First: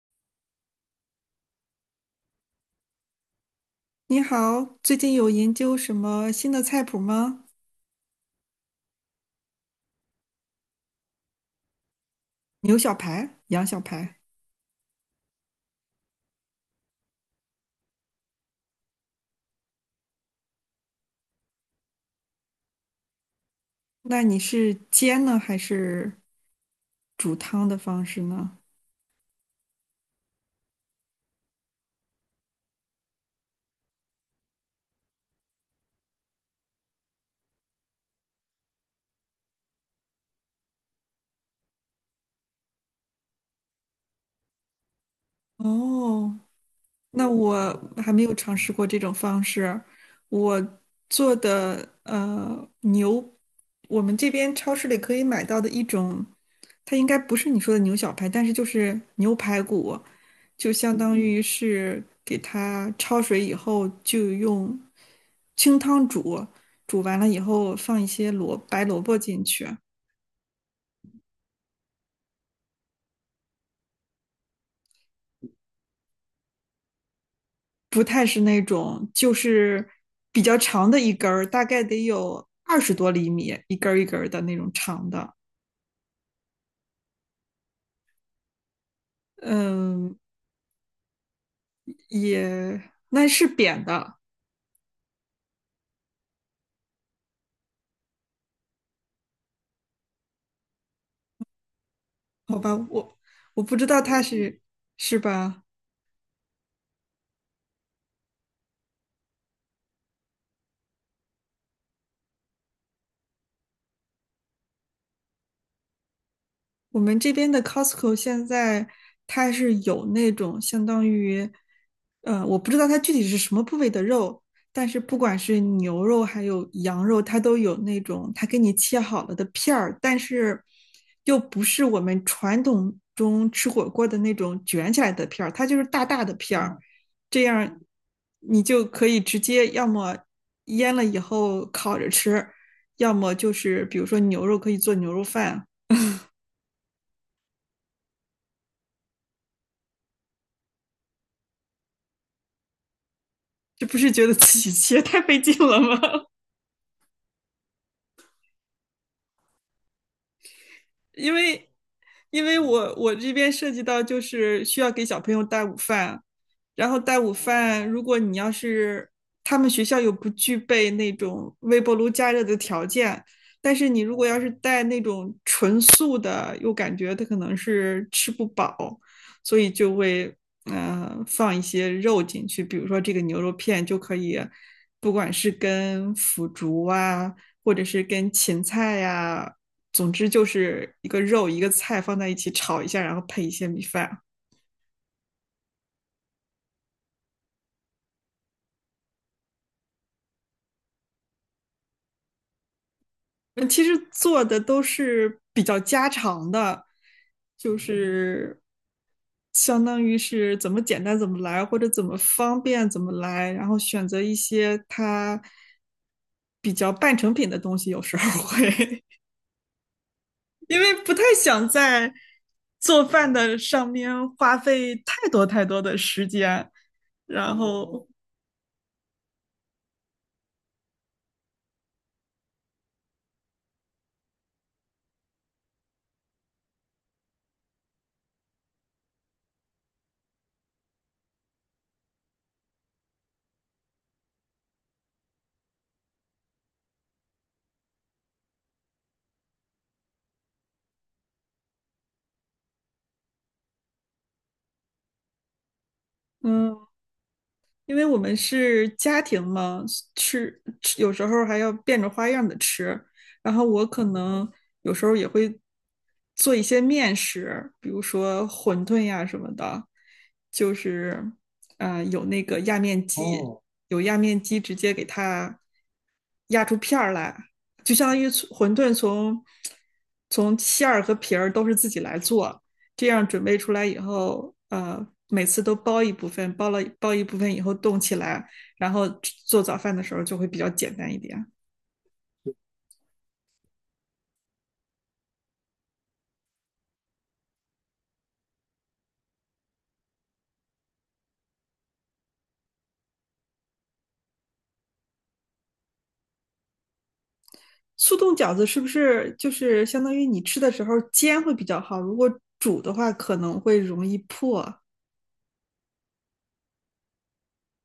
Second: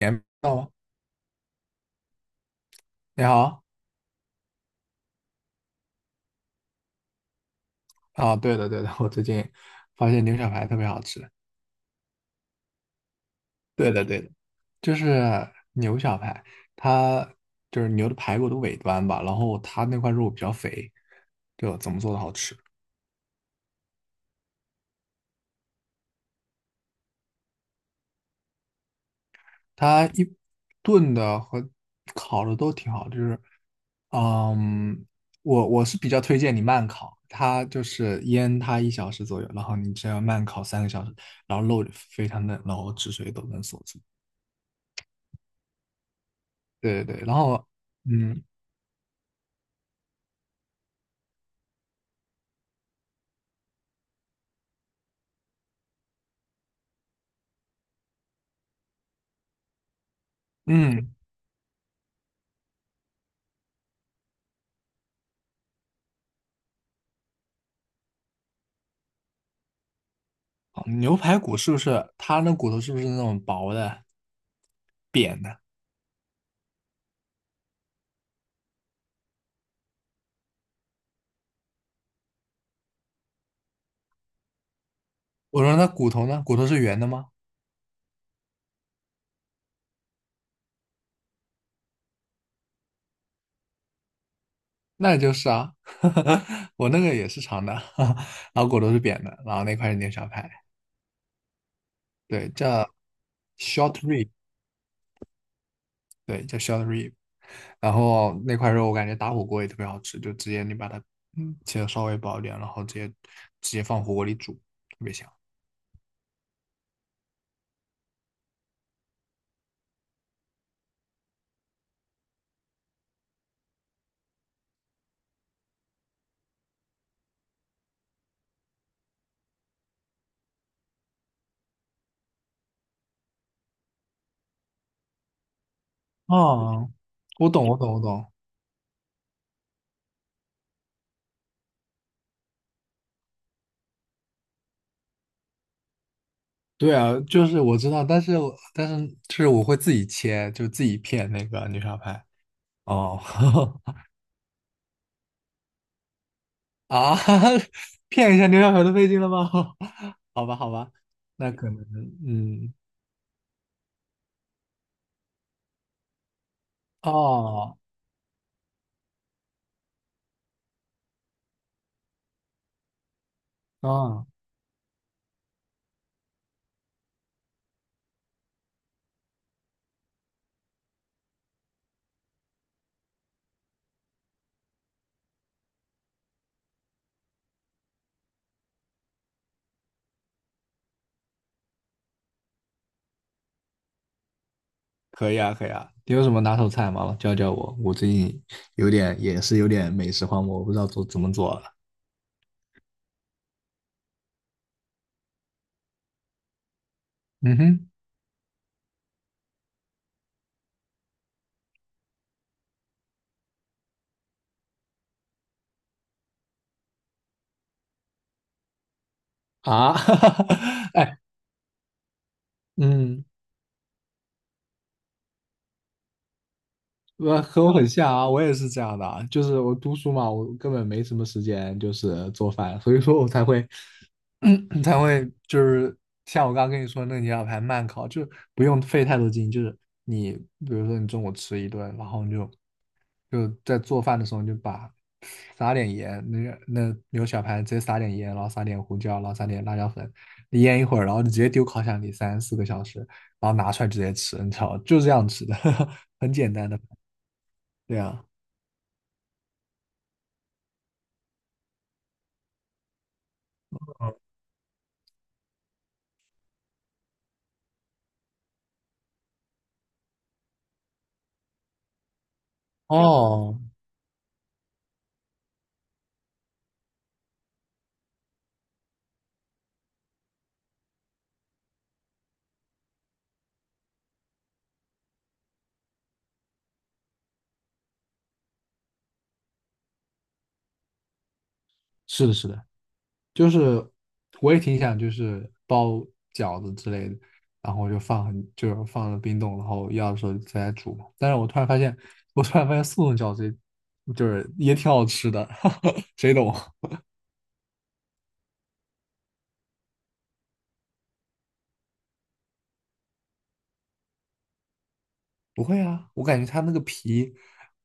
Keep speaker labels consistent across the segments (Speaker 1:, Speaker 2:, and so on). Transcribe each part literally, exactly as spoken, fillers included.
Speaker 1: 年到吗？你好。
Speaker 2: 你好，最近有研究什么新的菜谱吗？
Speaker 1: 啊，对的对的，我最近发现牛小排特别好吃。
Speaker 2: 牛小排、羊小
Speaker 1: 对的
Speaker 2: 排，
Speaker 1: 对的，就是牛小排，它就是牛的排骨的尾端吧，然后它那块肉比较肥，就怎么做的好吃？
Speaker 2: 那你是煎呢，还是煮汤的方式呢？
Speaker 1: 它一炖的和烤的都挺好，就是嗯，我我是比较推荐你慢烤，它就是腌它一小时左右，然后你这样慢烤三个小时，然后肉非常嫩，然后汁水都能锁住。
Speaker 2: 哦，
Speaker 1: 对对对，
Speaker 2: 那
Speaker 1: 然
Speaker 2: 我
Speaker 1: 后
Speaker 2: 还没有
Speaker 1: 嗯
Speaker 2: 尝试过这种方式。我做的呃牛，我们这边超市里可以买到的一种，它应该不是你说的牛小排，但是就是牛排骨，就相
Speaker 1: 嗯，
Speaker 2: 当于是给它焯水以后，就用清汤煮，煮完了以后放一些萝白萝卜进去。
Speaker 1: 好，牛排骨是不是它那骨头是不是那种薄的、扁的？
Speaker 2: 不太是那种就是比较长的一根儿，大概得有二十多厘米，一根儿一根儿的那种长的。
Speaker 1: 我说那骨头呢？骨头是圆的吗？
Speaker 2: 嗯，也那是扁的。
Speaker 1: 那就是啊，我那个也是长的，然后骨头是扁的，然后那块是牛小排，对，
Speaker 2: 好吧，
Speaker 1: 叫
Speaker 2: 我我不知道
Speaker 1: short
Speaker 2: 它
Speaker 1: rib,
Speaker 2: 是是吧？
Speaker 1: 对，叫 short rib。然后那块肉我感觉打火锅也特别好吃，就直接你把它嗯切的稍微薄一点，然后直接直接放火锅里煮，特别香。
Speaker 2: 我们这边的 Costco 现在它是有那种相当于，呃，我不知道它具体是什么部位的肉，但是不管是牛肉还有羊肉，它都有那种它给你切好了的片儿，但是又不是我们传统中吃火锅的那种卷起来的片儿，它就是大大的片儿，
Speaker 1: 啊，
Speaker 2: 这
Speaker 1: 我懂，我
Speaker 2: 样
Speaker 1: 懂，我懂。
Speaker 2: 你就可以直接要么腌了以后烤着吃，要么就是比如说牛肉可以做牛肉饭。
Speaker 1: 对啊，就是我知道，但是我但是就是我会自己切，就自己片那个牛小排。哦，
Speaker 2: 这不是觉得自己切太费劲了吗？
Speaker 1: 啊，骗一下牛小排都费劲了吗？好吧，好吧，
Speaker 2: 因
Speaker 1: 那
Speaker 2: 为
Speaker 1: 可能，
Speaker 2: 因为
Speaker 1: 嗯，
Speaker 2: 我我这边涉及到就是需要给小朋友带午饭，然后带午
Speaker 1: 哦，
Speaker 2: 饭，如果你要是他们学校又不具备那种微波炉加热的条件，但是你如果
Speaker 1: 哦，
Speaker 2: 要是带那种纯素的，又感觉他可能是吃不饱，所以就会呃放一些肉进去，比如说这个牛肉片就可以，不管是跟腐竹啊，或者是跟芹菜呀、啊总之就是一个肉一个菜放在一起炒一下，然后配一些米饭。
Speaker 1: 可以啊，可以啊。你有什么拿手菜吗？教教我，我最近有点，也是有点美食荒漠，我不知道做，怎么做了。
Speaker 2: 嗯，其实做的都是比较家常的，
Speaker 1: 嗯
Speaker 2: 就
Speaker 1: 哼，
Speaker 2: 是相当于是怎么简单怎么来，或者怎么方便怎么来，然后选择一些它比较半成品的东西，有时候会
Speaker 1: 啊，
Speaker 2: 因为不
Speaker 1: 哎，
Speaker 2: 太想在做
Speaker 1: 嗯，
Speaker 2: 饭的上面花费太多太多的时间。
Speaker 1: 我
Speaker 2: 然
Speaker 1: 和我很
Speaker 2: 后。
Speaker 1: 像啊，我也是这样的啊，就是我读书嘛，我根本没什么时间，就是做饭，所以说我才会 才会就是像我刚刚跟你说那个牛小排慢烤，就是不用费太多劲，就是你比如说你中午吃一顿，然后你就就在做饭的时候你就把撒点盐，那个那牛小排直接撒点盐，然后撒点胡椒，然后撒点辣椒粉，腌一会儿，然后你直接丢烤箱里三四个小时，然后拿出来直接吃，你知道吗，就这样吃的，很简单的，
Speaker 2: 嗯，因
Speaker 1: 对
Speaker 2: 为我
Speaker 1: 呀。
Speaker 2: 们是家庭嘛，吃吃有时候还要变着花样的吃。然后我可能有时候也会做一些面食，比如说馄饨呀什么的，就是呃有那个压面机。
Speaker 1: 哦，
Speaker 2: 哦，有压面机直接给它压出片儿来，就相当于馄饨从从馅儿和皮儿都是自己来做，这样准备出来以后，呃，每次都包一部分，包了包一部分以后冻起来，然后做早饭的时候就会比较简单一点。
Speaker 1: 是的，是的，就是我也挺想就是包饺子之类的，然后就放很，就是放了冰冻，然后要的时候再来煮嘛，但是我突然发现，我突然发现速冻饺子也就是也挺好吃的，谁懂啊？
Speaker 2: 速冻饺子是不是就是相当于你吃的时候煎会比较好？如果煮的话可能会容易破。
Speaker 1: 不会啊，我感觉它那个皮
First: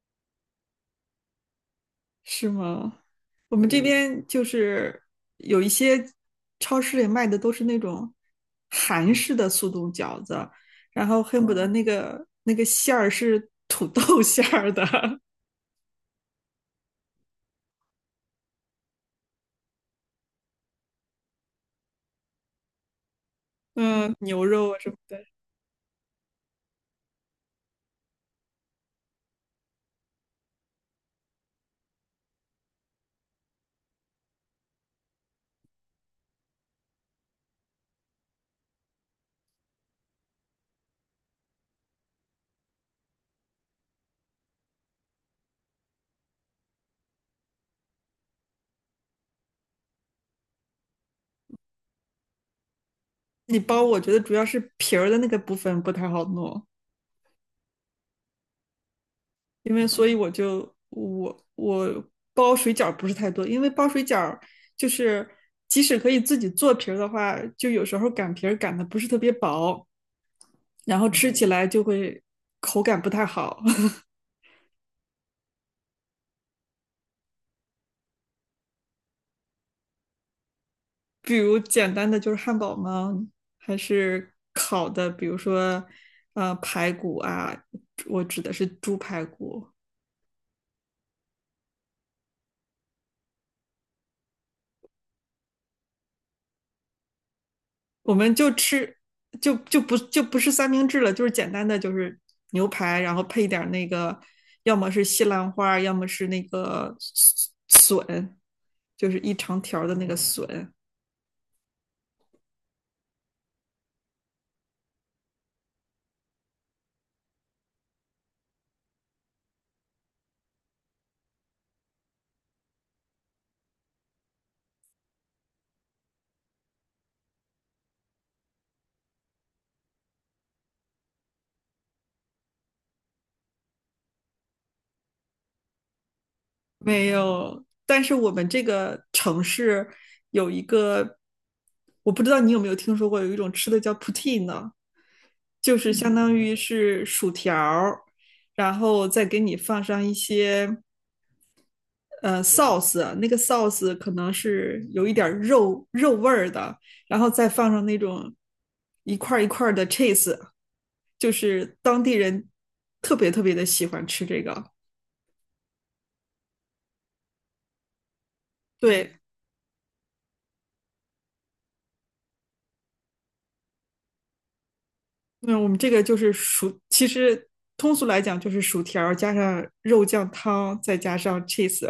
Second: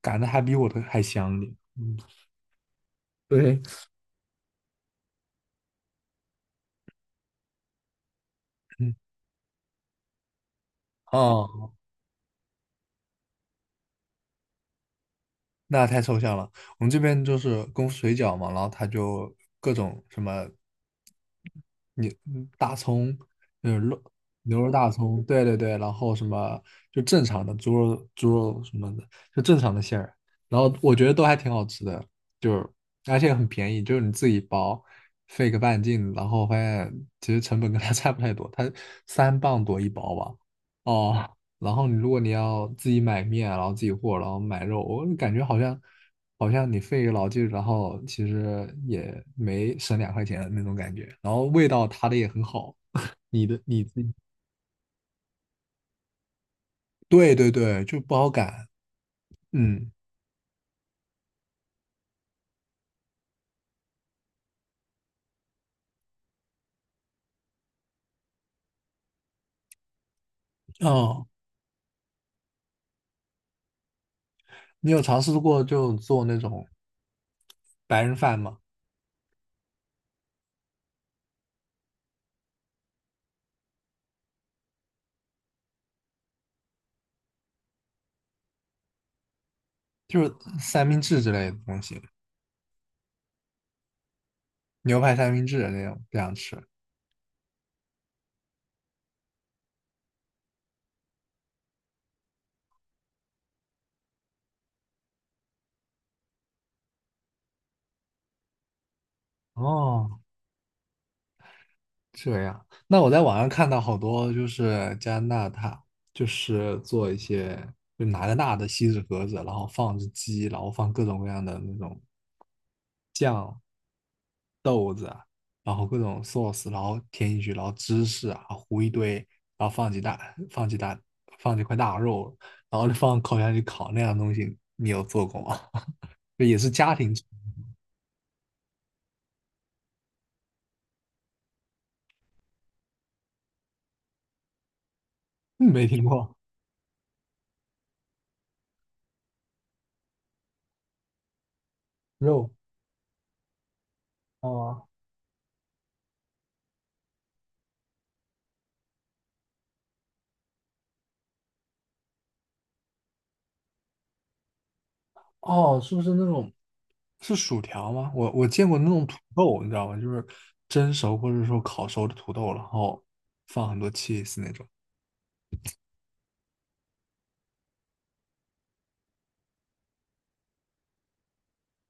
Speaker 1: 擀的还比我的还香一点。嗯，
Speaker 2: 是吗？我
Speaker 1: 对，
Speaker 2: 们这嗯边就是有一些超市里卖的都是那种
Speaker 1: 嗯，嗯，
Speaker 2: 韩式的速冻饺子，然后恨不得哦
Speaker 1: 哦。
Speaker 2: 那个那个馅儿是土豆 馅儿的。
Speaker 1: 那太抽象了。我们这边就是功夫水饺嘛，然后它就各种什么你嗯大葱，就是肉，
Speaker 2: 嗯，牛
Speaker 1: 牛
Speaker 2: 肉
Speaker 1: 肉
Speaker 2: 啊什
Speaker 1: 大
Speaker 2: 么
Speaker 1: 葱，
Speaker 2: 的。
Speaker 1: 对对对，然后什么就正常的猪肉猪肉什么的，就正常的馅儿，然后我觉得都还挺好吃的，就是而且很便宜，就是你自己包，费个半斤，然后发现其实成本跟它 差不太多，它三磅多一包吧，哦，然后你如果你要自己买面啊，然后自己和，然后买肉，我感觉好像好像你费一个老劲，然后其实也没省两块钱的那种感觉。然后味道它的也很好，你
Speaker 2: 你
Speaker 1: 的
Speaker 2: 包
Speaker 1: 你
Speaker 2: 我
Speaker 1: 自
Speaker 2: 觉
Speaker 1: 己
Speaker 2: 得主要是皮儿的那个部分不太好弄，
Speaker 1: 对对对，就不好擀。
Speaker 2: 因为
Speaker 1: 嗯
Speaker 2: 所以我就我我包水饺不是太多，因为包水饺就是即使可以自己做皮儿的话，就有时候擀皮儿擀的不是特别薄。然后
Speaker 1: 哦，
Speaker 2: 吃起来就会口感不太好。
Speaker 1: 你有尝试过就做那种白人饭吗？
Speaker 2: 比如简单的就是汉堡吗？还是烤的，比如说呃排骨啊，我指的是猪排骨。
Speaker 1: 就是三明治之类的东西，牛排三明治那种这样吃。
Speaker 2: 我们就吃就就不就不是三明治了，就是简单的就是牛排，然后配点那个，要么是西兰花，要么是那个笋，就是一长条的那个
Speaker 1: 哦，
Speaker 2: 笋。
Speaker 1: 这样，那我在网上看到好多就是加拿大，就是做一些，就拿个大的锡纸盒子，然后放只鸡，然后放各种各样的那种酱、豆子啊，然后各种 sauce,然后填进去，然后芝士啊糊一堆，然后放几大放几大放几块大肉，然后就放烤箱里烤那样的东西，你有做过吗？就也是家
Speaker 2: 没
Speaker 1: 庭，
Speaker 2: 有，但是我们这个城市有一个，我不知道你有没有听说过，有一种吃的叫 poutine， 就
Speaker 1: 没
Speaker 2: 是
Speaker 1: 听
Speaker 2: 相当
Speaker 1: 过，
Speaker 2: 于是薯条儿然后再给你放上一些呃
Speaker 1: 肉，
Speaker 2: sauce。那个 sauce 可能是
Speaker 1: 哦。
Speaker 2: 有一点儿肉肉味儿的，然后再放上那种一块儿一块儿的 cheese，就是当地人特别特别的喜欢吃这个。
Speaker 1: 哦，是不是那种是薯条吗？我我见过那种土
Speaker 2: 对。
Speaker 1: 豆，你知道吗？就是蒸熟或者说烤熟的土豆，然后放很多 cheese 那种。
Speaker 2: 嗯，我们这个就是薯，其实通俗来讲就是薯条儿加上肉酱汤，再加上 cheese。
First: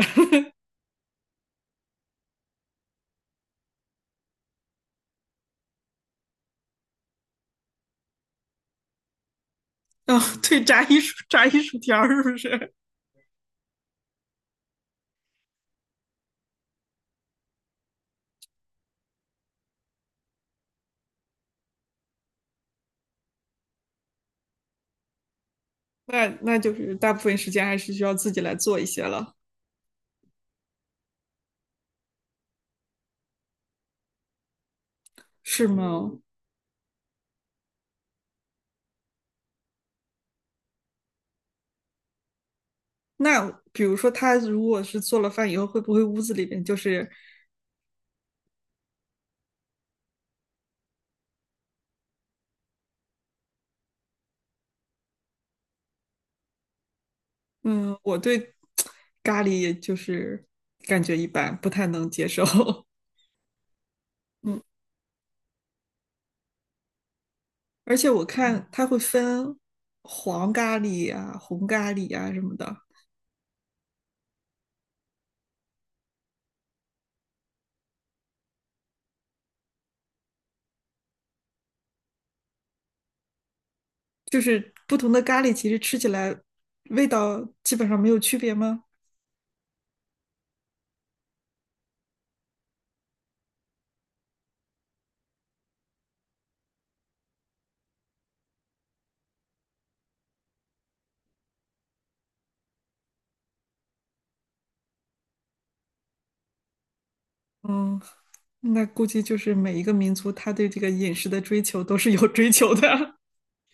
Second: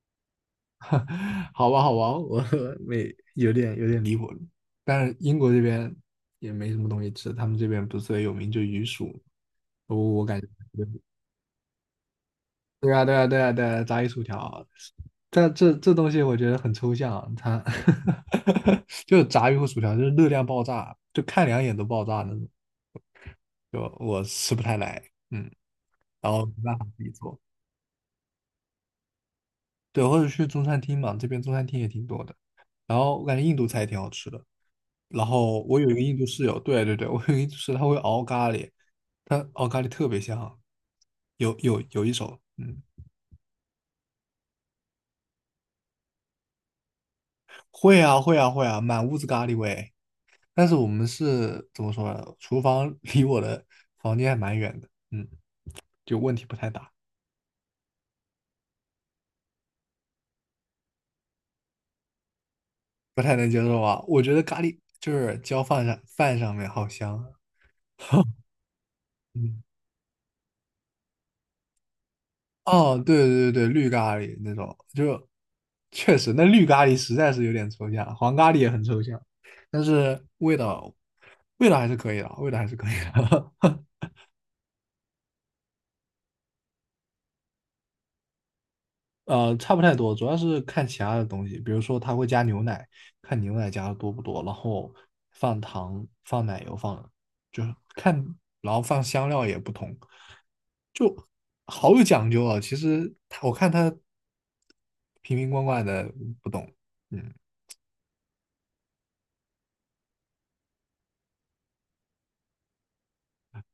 Speaker 1: 好吧，好吧，我 没有，点有点离谱了，但是英国这边也没什么东西吃，他们这边不是最有名就鱼薯。我
Speaker 2: 嗯
Speaker 1: 我感 觉
Speaker 2: 对，炸一薯炸一薯条儿是不是？
Speaker 1: 对啊，对啊，对啊，对啊，炸鱼薯条，这这这东西我觉得很抽象，它 就是炸鱼和薯条，就是热量爆炸，就看两眼都爆炸那种。就我吃不太来，嗯，
Speaker 2: 那
Speaker 1: 然后没
Speaker 2: 那就
Speaker 1: 办法
Speaker 2: 是
Speaker 1: 自己
Speaker 2: 大部分
Speaker 1: 做，
Speaker 2: 时间还是需要自己来做一些了。
Speaker 1: 对，或者去中餐厅嘛，这边中餐厅也挺多的，然后我感觉印度菜也挺好吃的，然后
Speaker 2: 是
Speaker 1: 我有一个
Speaker 2: 吗？
Speaker 1: 印度室友，对对对，我有一个印度室友，他会熬咖喱，他熬咖喱特别香，有有有一手，嗯，
Speaker 2: 那比如说他如果是做了饭以后，会不会屋子里面就是。
Speaker 1: 会啊会啊会啊，满屋子咖喱味，但是我们是怎么说呢？厨房 离我的房间还蛮远的，嗯，就问题不太大，
Speaker 2: 嗯，我对咖喱就是感觉一般，不太能接受。
Speaker 1: 不太能接受啊，我觉得咖喱就是浇饭上饭上面好香啊。
Speaker 2: 而且我看他会分
Speaker 1: 嗯，
Speaker 2: 黄咖喱啊、红咖喱啊什么的。
Speaker 1: 哦，对对对对，绿咖喱那种，就确实那绿咖喱实在是有点抽象，黄咖喱也很抽象，但是味道味道还是可以的，味道还是可以的，
Speaker 2: 就是不同的咖喱，其实吃起来味道基本上没有区别吗？
Speaker 1: 呃，差不太多，主要是看其他的东西，比如说它会加牛奶，看牛奶加的多不多，然后放糖、放奶油放，就是看，然后放香料也不同，好有讲究啊。其实它我看它瓶瓶罐罐的不懂，嗯。
Speaker 2: 嗯，那估计就是每一个民族他对这个饮食的追求都是有追求的。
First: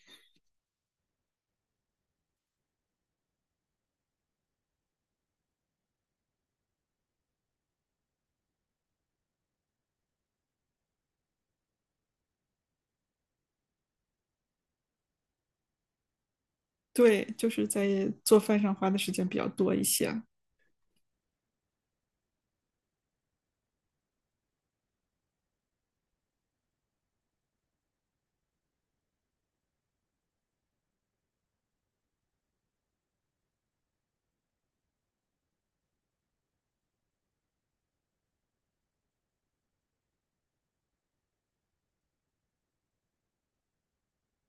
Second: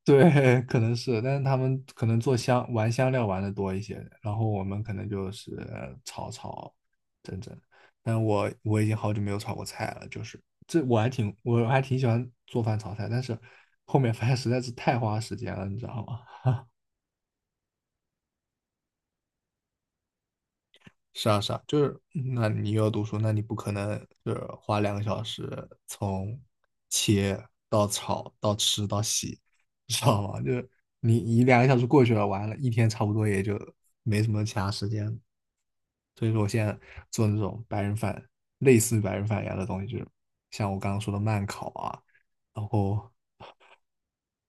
Speaker 1: 对，可能是，但是他们可能做香，玩香料玩的多一些，然后我们可能就是炒炒整整。但我我已经好久没有炒过菜了，就是这我还挺我还挺喜欢做饭炒菜，但是后面发现实在是太花时间了，你知道吗？
Speaker 2: 对，就是在做饭上花的时间比较多一些。
Speaker 1: 是啊，是啊，就是，嗯那你又要读书，那你不可能就是花两个小时从切到炒到吃到洗，你知道吗？就是你你两个小时过去了，完了，一天差不多也就没什么其他时间了。所以说，我现在做那种白人饭，类似于白人饭一样的东西，就是像我刚刚说的慢烤啊，然后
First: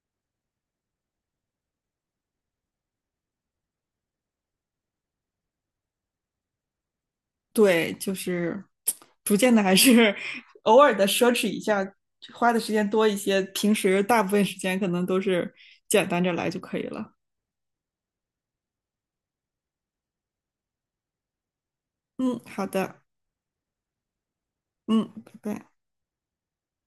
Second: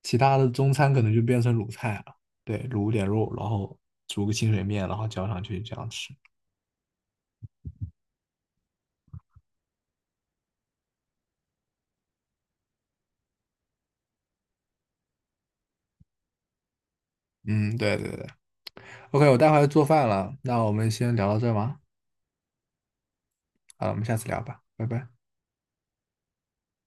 Speaker 1: 其他的中餐可能就变成卤菜了，对，卤点肉，然后煮个清水面，然后浇上去这样吃。
Speaker 2: 对，就是逐渐的还是偶尔的奢侈一下，花的时间多一些。平时大部分时间可能都是简单着来就可以了。
Speaker 1: 嗯，对对对。OK,我待会儿要做饭了，那我们先聊到这儿吗？
Speaker 2: 嗯，好的。
Speaker 1: 好了，我们下次聊吧，拜
Speaker 2: 嗯，
Speaker 1: 拜。
Speaker 2: 拜拜。